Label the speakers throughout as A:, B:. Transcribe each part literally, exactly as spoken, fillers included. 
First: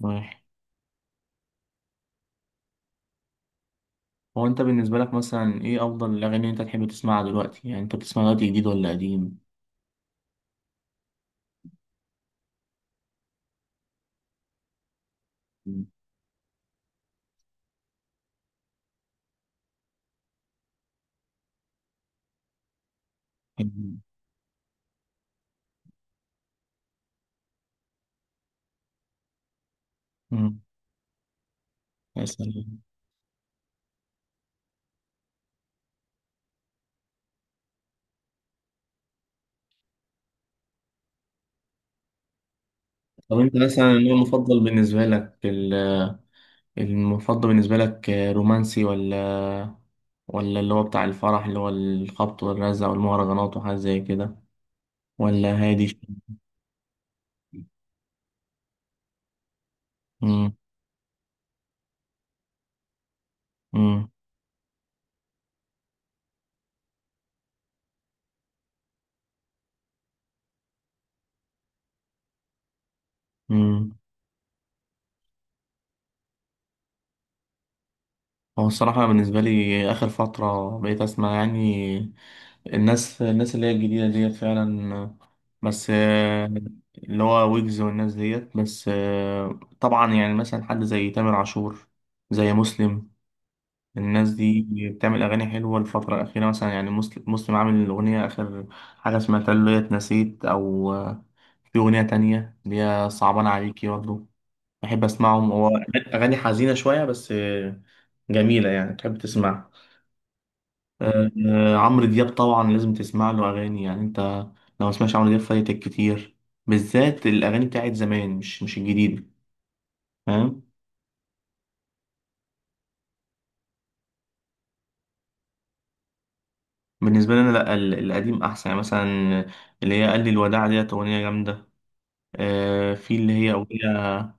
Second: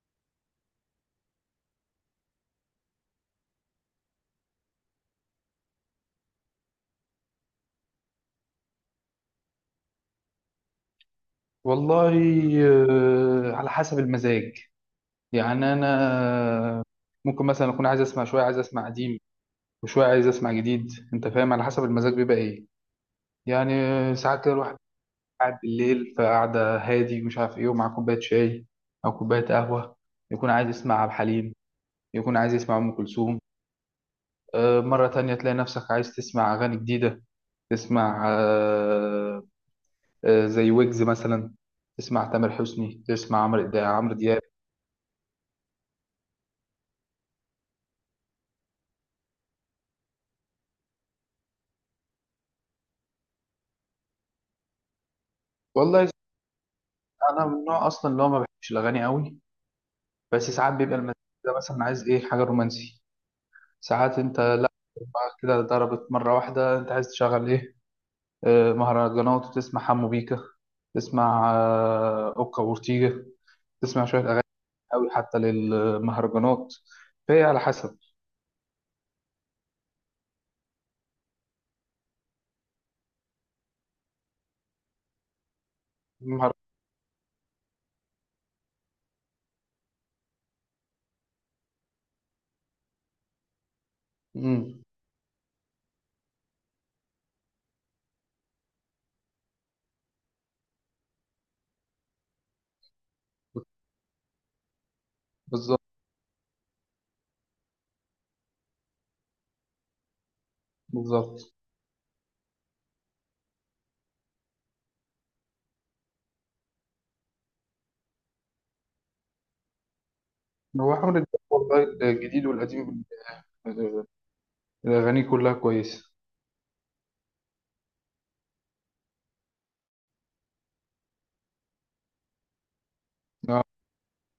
A: ماشي. هو انت بالنسبة لك مثلا ايه افضل الاغاني اللي انت تحب تسمعها دلوقتي؟ يعني انت بتسمع دلوقتي جديد ولا قديم؟
B: والله. آه، على حسب المزاج. يعني
A: مم.
B: انا ممكن مثلا اكون عايز اسمع شويه عايز اسمع قديم، وشويه عايز اسمع جديد. انت فاهم؟ على حسب المزاج بيبقى ايه يعني. ساعات كده الواحد قاعد بالليل، فقعده هادي ومش عارف ايه، ومع كوبايه شاي او كوبايه قهوه، يكون
A: مم.
B: عايز يسمع عبد الحليم.
A: يا
B: يكون عايز يسمع
A: سلام.
B: ام كلثوم. آه، مره تانية تلاقي نفسك عايز تسمع اغاني جديده. تسمع آه، آه، زي ويجز مثلا. تسمع تامر حسني.
A: طب
B: تسمع
A: انت
B: عمرو ده-
A: مثلا
B: عمرو
A: النوع
B: دياب.
A: المفضل بالنسبة لك ال- المفضل بالنسبة لك رومانسي ولا ولا اللي هو بتاع الفرح اللي هو الخبط والرزع والمهرجانات وحاجات زي كده، ولا هادي
B: والله،
A: شوية؟
B: انا من النوع اصلا اللي هو ما بحبش الاغاني قوي. بس
A: مم.
B: ساعات بيبقى المزاج ده مثلا عايز ايه حاجه رومانسي.
A: مم.
B: ساعات انت لا، بقى كده ضربت مره واحده انت عايز تشغل ايه؟ آه، مهرجانات وتسمع حمو بيكا. تسمع آه، اوكا وورتيجا.
A: مم.
B: تسمع شويه اغاني قوي حتى للمهرجانات. فهي على حسب.
A: هو الصراحة بالنسبة لي آخر فترة بقيت أسمع يعني الناس الناس اللي هي الجديدة ديت فعلا، بس آه،
B: المهر...
A: اللي هو ويجز والناس ديت. بس آه، طبعا يعني مثلا حد زي تامر عاشور، زي مسلم. الناس دي
B: مم.
A: بتعمل أغاني حلوة الفترة الأخيرة، مثلا يعني مسلم مسلم عامل أغنية آخر حاجة سمعتها اللي هي اتنسيت، أو آه، في أغنية تانية اللي هي صعبان عليكي برضه. بحب أسمعهم، هو
B: بالظبط.
A: أغاني حزينة شوية بس آه، جميلة يعني تحب تسمعها. آه،
B: بالظبط.
A: آه، عمرو دياب طبعا لازم تسمع له اغاني. يعني انت لو ما سمعتش عمرو دياب فايتك كتير، بالذات الاغاني بتاعت زمان، مش مش الجديده، فاهم.
B: هو حمو بيكا والله الجديد والقديم، آه، الاغاني كلها كويسه.
A: بالنسبه لي انا لا، ال- القديم احسن، يعني مثلا اللي هي قال لي الوداع ديت اغنيه جامده. آه، في اللي هي
B: آه،
A: اغنيه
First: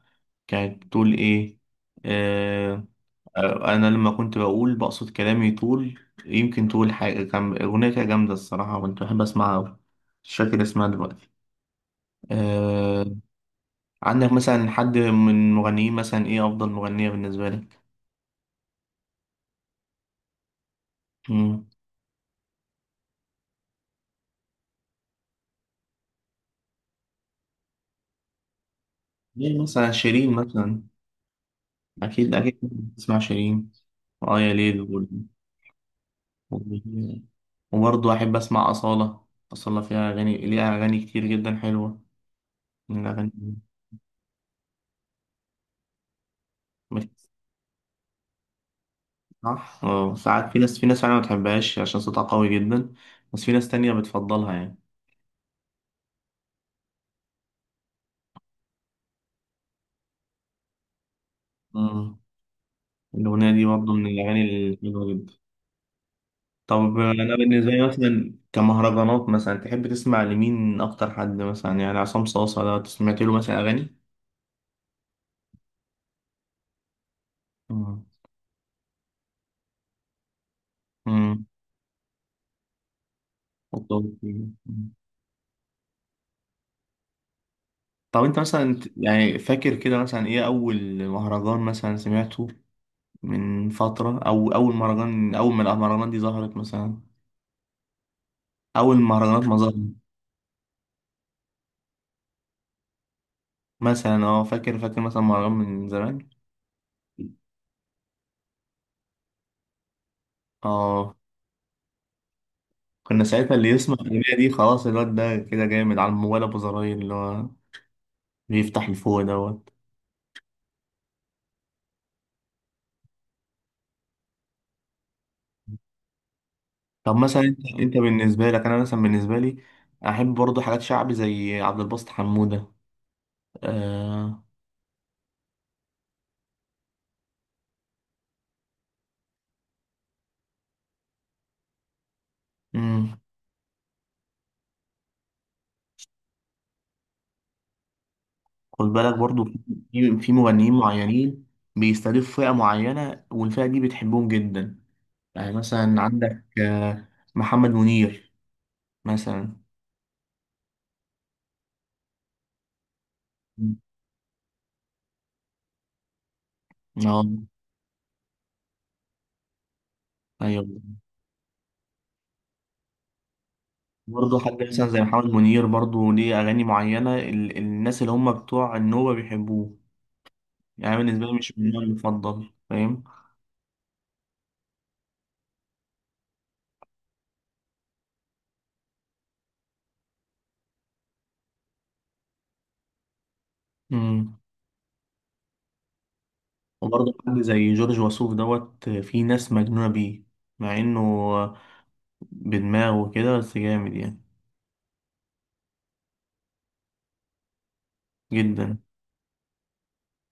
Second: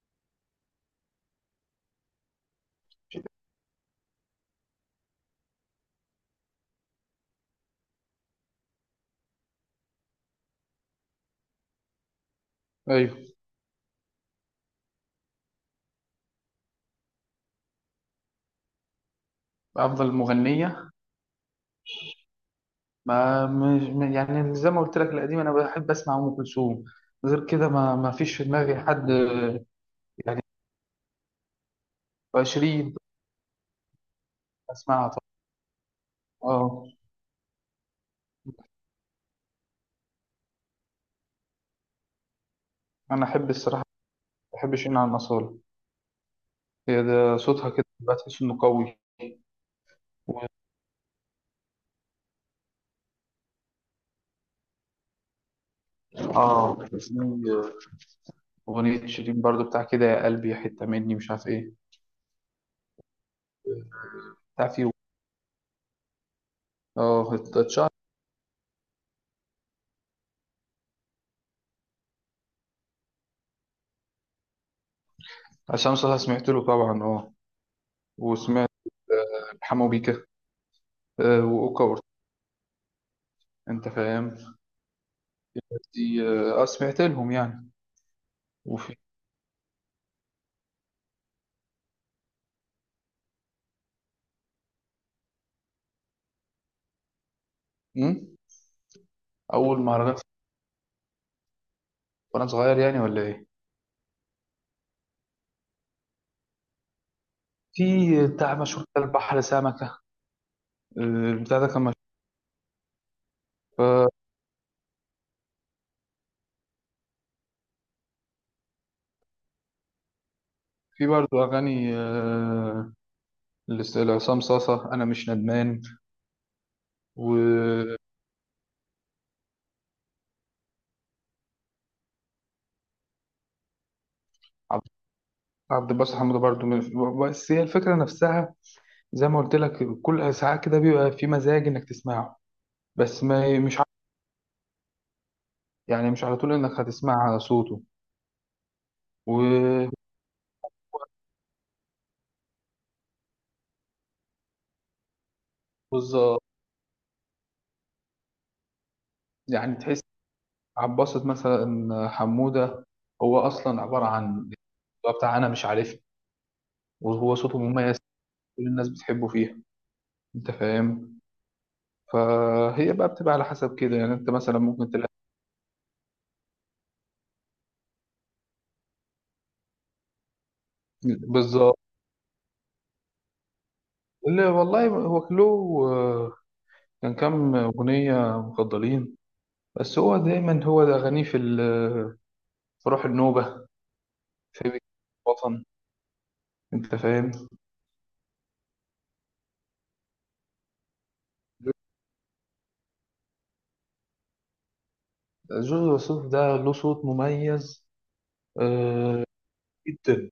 A: كانت بتقول ايه، آه، آه، انا لما كنت بقول بقصد كلامي طول، يمكن تقول حاجه. كان اغنيه كده جامده الصراحه، كنت بحب اسمعها أوي. مش فاكر اسمها دلوقتي. آه،
B: ايوه.
A: عندك مثلا حد من مغنيين مثلا، ايه افضل مغنية بالنسبة لك؟
B: افضل مغنيه
A: مم.
B: ما مش، يعني زي ما قلت لك القديم انا بحب اسمع ام كلثوم. غير كده ما ما فيش في دماغي حد
A: مين
B: آه،
A: مثلا؟ شيرين
B: يعني.
A: مثلا؟ اكيد اكيد
B: عشرين.
A: بتسمع شيرين وآية ليل و-
B: اسمعها طبعا.
A: و-
B: اه.
A: وبرضه احب اسمع أصالة. أصالة فيها اغاني، ليها اغاني كتير جدا حلوة من
B: انا
A: الاغاني.
B: احب الصراحه، ما بحبش ان على الاصاله. هي
A: مش-
B: ده صوتها كده بتحس انه قوي.
A: صح. اه ساعات في ناس في ناس فعلا ما بتحبهاش عشان صوتها قوي جدا، بس في ناس تانية بتفضلها يعني.
B: اه، في اغنيه شيرين برضو بتاع كده، يا قلبي حته مني، مش عارف ايه،
A: مم. الأغنية دي برضه من الأغاني
B: بتاع فيه.
A: الحلوة جدا. طب
B: اه،
A: انا بالنسبه لي
B: اتشهر
A: مثلا كمهرجانات، مثلا تحب تسمع لمين اكتر؟ حد مثلا يعني عصام صاصا، ده سمعت له مثلا اغاني.
B: عشان صوتها، سمعت له طبعا. اه.
A: مم.
B: وسمعت آه، حمو بيكا، آه،
A: مم.
B: واوكا وأورتega، انت
A: طب
B: فاهم. دي اه آه، سمعت لهم يعني.
A: طب انت مثلا
B: وفي.
A: يعني فاكر كده مثلا ايه اول مهرجان مثلا سمعته من فتره؟ او اول مهرجان، اول ما المهرجانات دي ظهرت مثلا،
B: مم؟
A: اول مهرجانات ما ظهرت.
B: اول مهرجان وانا صغير يعني ولا ايه؟
A: مثلا اه، فاكر فاكر مثلا مهرجان من زمان؟
B: في بتاع مشهور كده، البحر سمكه.
A: اه،
B: البتاع ده كان مشهور.
A: كنا ساعتها اللي يسمع
B: ف-
A: الأغنية دي خلاص الواد ده كده جامد. على الموبايل أبو زراير اللي هو بيفتح لفوق دوت.
B: في برضه اغاني، آه، لس- لعصام صاصه، انا مش ندمان.
A: طب مثلا انت انت
B: وعبد
A: بالنسبه لك، انا مثلا بالنسبه لي احب برضو حاجات شعبي زي عبد الباسط حموده. آه،
B: عبد الباسط حموده برضه من- بس هي الفكره نفسها، زي ما قلت لك كل ساعات كده بيبقى في مزاج انك تسمعه.
A: امم.
B: بس ما مش ع- يعني مش على طول انك هتسمع صوته.
A: خد بالك برضو،
B: و،
A: في في مغنيين معينين بيستهدفوا فئه معينه، والفئه دي بتحبهم جدا. يعني مثلا
B: بالظبط.
A: عندك آه محمد منير مثلا.
B: يعني تحس عباسة مثلا، حمودة هو
A: مم.
B: أصلا عبارة عن، هو بتاع أنا مش عارف.
A: اه
B: وهو صوته مميز، كل الناس بتحبه فيها. أنت
A: ايوه.
B: فاهم. فهي بقى بتبقى على حسب كده، يعني أنت
A: برضه
B: مثلا
A: حد مثلا
B: ممكن
A: زي
B: تلاقي.
A: محمد منير برضه ليه اغاني معينه، ال- الناس اللي هم بتوع النوبه بيحبوه. يعني بالنسبه لي مش من
B: بالظبط.
A: النوع المفضل، فاهم.
B: اللي والله هو كلو، آه، كان كام أغنية مفضلين، بس هو دايما هو ده أغانيه، في ال- في روح النوبة،
A: امم.
B: في الوطن. أنت
A: وبرضه
B: فاهم.
A: حد زي جورج وسوف دوت، في ناس مجنونة بيه مع انه بدماغه كده بس جامد يعني
B: جورج وسوف ده له صوت مميز،
A: جدا.
B: آه، جدا.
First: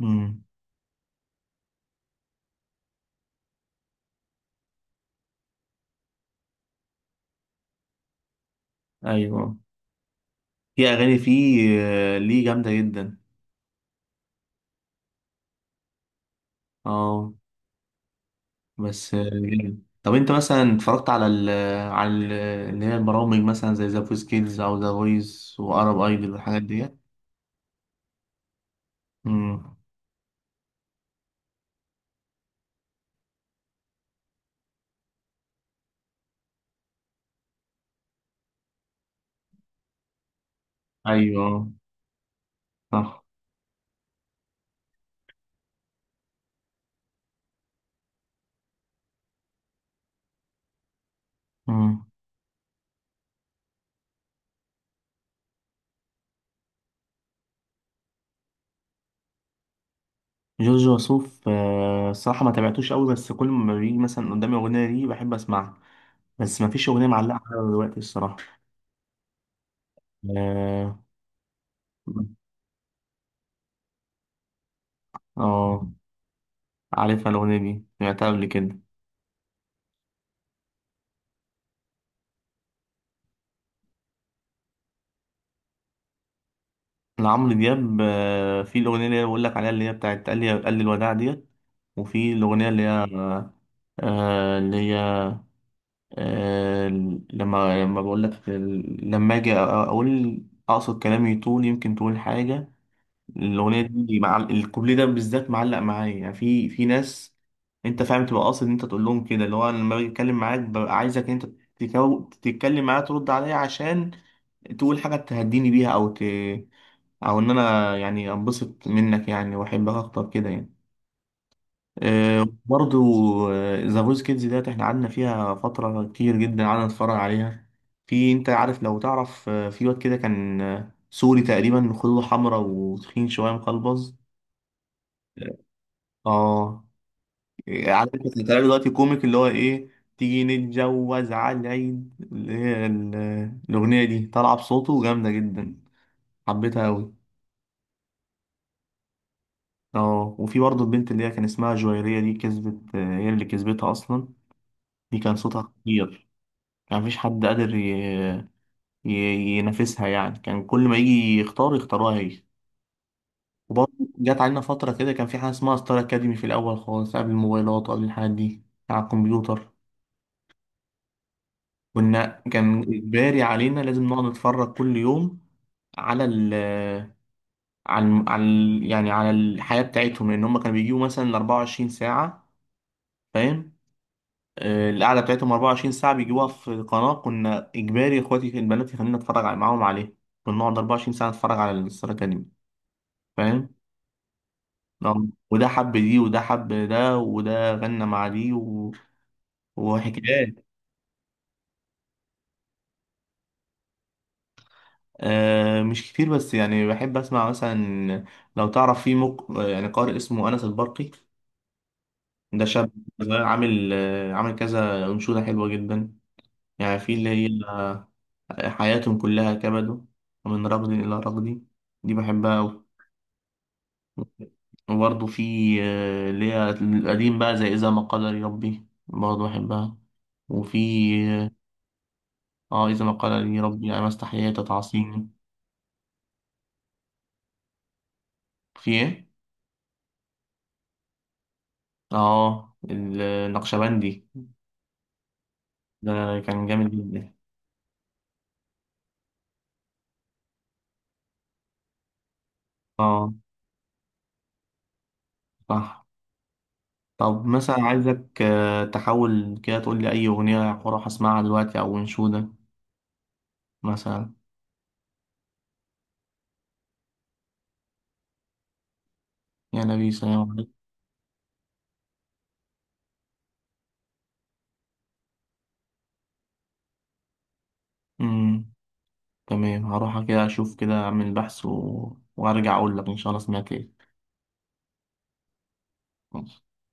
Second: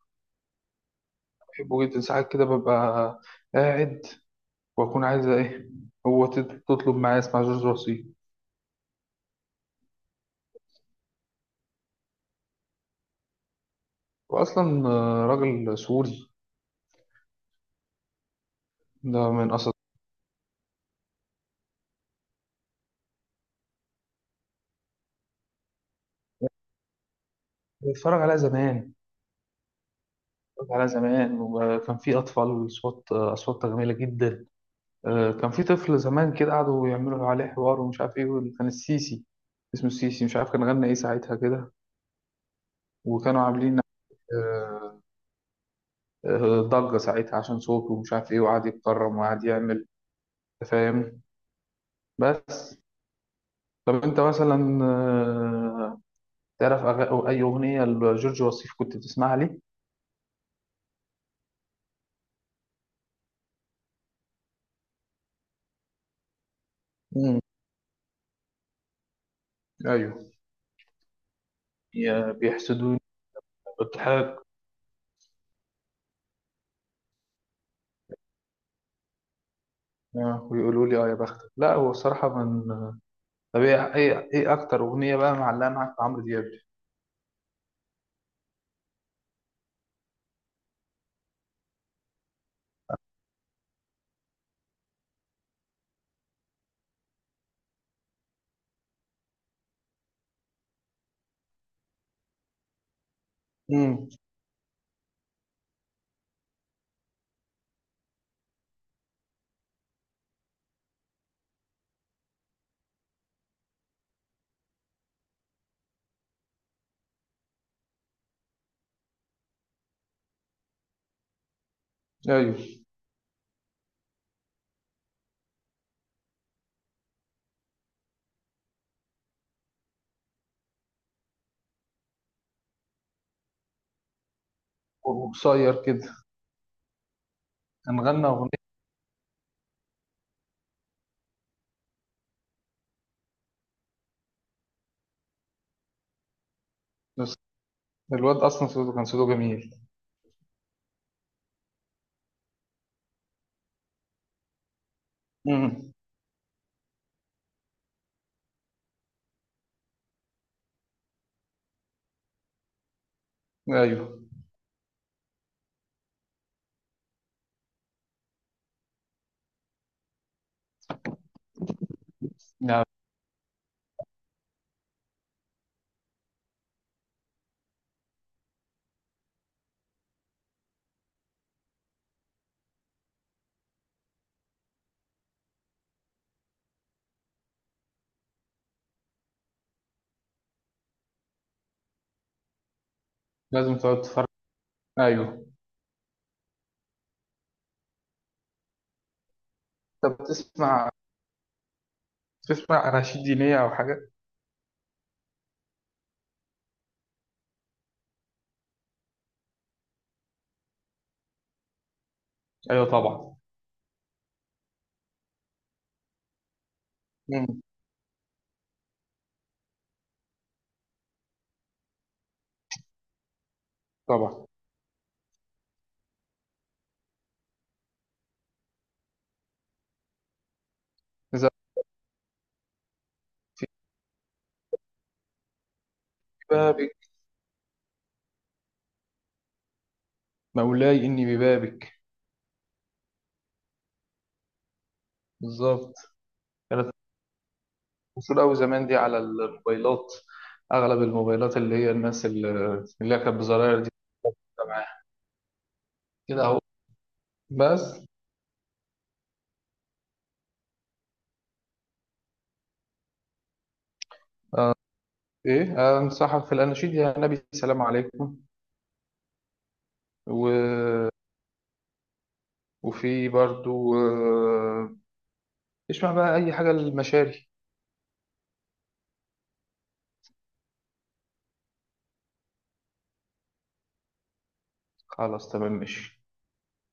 A: امم
B: بحبه جدا، ساعات كده ببقى قاعد واكون عايز ايه. هو تط- تطلب معايا اسمع جورج وسوف.
A: ايوه. في اغاني فيه آه، ليه جامدة جدا.
B: واصلا آه، راجل سوري،
A: اه بس آه،
B: ده من اسد.
A: جامد. طب انت مثلا اتفرجت على ال على ال اللي هي البرامج مثلا زي ذا فويس كيدز او ذا فويس وارب ايدل والحاجات ديت؟
B: بتفرج عليها زمان.
A: امم،
B: بتفرج عليها زمان، وكان في اطفال اصوات اصوات جميله جدا. آه، كان في طفل زمان كده قعدوا يعملوا عليه حوار ومش عارف ايه، وال- كان السيسي اسمه السيسي، مش عارف كان غنى ايه ساعتها
A: ايوه،
B: كده.
A: صح.
B: وكانوا عاملين آه، آه، ضجه ساعتها عشان صوته ومش عارف ايه، وقعد يتكرم وقعد يعمل. أنت فاهم.
A: مم.
B: بس طب انت مثلا آه، تعرف أغ- أو اي اغنيه لجورج وسوف كنت بتسمعها ليه؟
A: جورج وسوف آه، الصراحة ما تابعتوش قوي، بس كل ما بيجي مثلا قدامي أغنية ليه بحب أسمعها، بس ما فيش أغنية
B: امم.
A: معلقة معايا دلوقتي الصراحة.
B: ايوه.
A: آه
B: يا بيحسدوني، بالضحك.
A: آه، عارفها الأغنية دي، سمعتها قبل كده.
B: آه، ويقولوا لي اه يا بختك. لا، هو الصراحه من. طب ايه ايه إيه اكتر اغنيه بقى معلقه معاك في عمرو دياب.
A: لعمرو دياب آه، في الأغنية اللي هي بقول لك عليها اللي هي بتاعت قال لي، قال لي الوداع ديت، وفي الأغنية اللي هي آه اللي هي آه لما لما بقول لك لما أجي أقول أقصد كلامي طول، يمكن تقول حاجة. الاغنيه
B: امم.
A: دي مع الكوبليه ده بالذات معلق معايا يعني. في في ناس، انت فاهم، تبقى قاصد ان انت تقول لهم كده اللي هو أنا لما باجي اتكلم معاك ببقى عايزك ان انت تكو... تتكلم معايا ترد عليا عشان تقول حاجه تهديني بيها، او ت... او ان انا يعني انبسط منك يعني واحبك اكتر كده يعني. أه
B: ايوه.
A: برضو. ذا فويس كيدز ديت احنا قعدنا فيها فتره كتير جدا قعدنا نتفرج عليها. في انت عارف، لو تعرف، آه، في واد كده كان آه، سوري تقريبا، خدوده حمرا وتخين شويه مقلبز.
B: وقصير كده.
A: اه إيه،
B: كان
A: عارف
B: غنى
A: كنت بتعمل
B: اغنيه.
A: دلوقتي كوميك اللي هو ايه، تيجي نتجوز على العيد اللي هي ال- الأغنية دي طالعة بصوته جامدة جدا، حبيتها أوي.
B: بس الواد اصلا، صوته كان صوته جميل.
A: اه، وفي برضه البنت اللي هي كان اسمها جويرية دي كسبت، هي اللي كسبتها أصلا. دي كان صوتها
B: امم.
A: خطير. كان مفيش حد قادر ي- ي- ينافسها يعني، كان كل ما يجي يختار يختاروها هي. وبرضه
B: ايوه.
A: جت علينا فترة كده كان في حاجة اسمها ستار أكاديمي في الأول خالص، قبل الموبايلات وقبل الحاجات دي، على الكمبيوتر. كنا، كان
B: يعني
A: إجباري علينا لازم نقعد نتفرج كل يوم على ال على الم- على ال- يعني على الحياة بتاعتهم، لأن هم كانوا بيجيبوا مثلا اربع وعشرين ساعة، فاهم. آه، القعدة بتاعتهم اربع وعشرين ساعة بيجيبوها في القناة، كنا إجباري إخواتي البنات يخلينا نتفرج على- معاهم عليه، كنا نقعد اربع وعشرين ساعة نتفرج على الستار أكاديمي، فاهم.
B: لازم تقعد تتفرج.
A: نعم.
B: ايوه.
A: وده حب دي، وده حب ده، وده غنى مع دي و...
B: انت
A: وحكايات.
B: بتسمع، بتسمع اناشيد دينيه او حاجه.
A: آه مش كتير، بس يعني بحب اسمع مثلا، لو تعرف في مق... يعني قارئ اسمه انس البرقي، ده
B: ايوه
A: شاب
B: طبعا.
A: صغير عامل آه عامل كذا انشوده حلوه جدا. يعني في اللي هي
B: امم.
A: حياتهم كلها كبد، ومن رغد الى رغد، دي بحبها أوي.
B: طبعا.
A: وبرضه في آه اللي هي القديم بقى زي اذا ما قدر ربي، برضه بحبها. وفي اه آه، اذا ما قدر ربي يعني ما استحييت تعصيني.
B: بابك.
A: في ايه؟
B: مولاي إني ببابك.
A: اه النقشبندي
B: بالظبط.
A: ده كان جامد
B: كانت
A: جدا.
B: مشهورة أوي زمان دي على الموبايلات. أغلب الموبايلات اللي هي الناس اللي اللي هي
A: اه،
B: كانت بزراير دي بتبقى معاها
A: صح.
B: كده أهو.
A: طب مثلا
B: بس
A: عايزك آه، تحاول كده تقول لي اي اغنيه هروح اسمعها دلوقتي او انشوده مثلا.
B: إيه، أنصحك في الأناشيد يا نبي السلام عليكم.
A: يا نبي
B: و...
A: سلام عليكم.
B: وفي برضو آه، اسمع بقى أي حاجة للمشاري.
A: امم، تمام، هروح كده اشوف كده اعمل بحث و... وارجع اقول لك ان شاء الله سمعت.
B: خلاص تمام ماشي.
A: ايه؟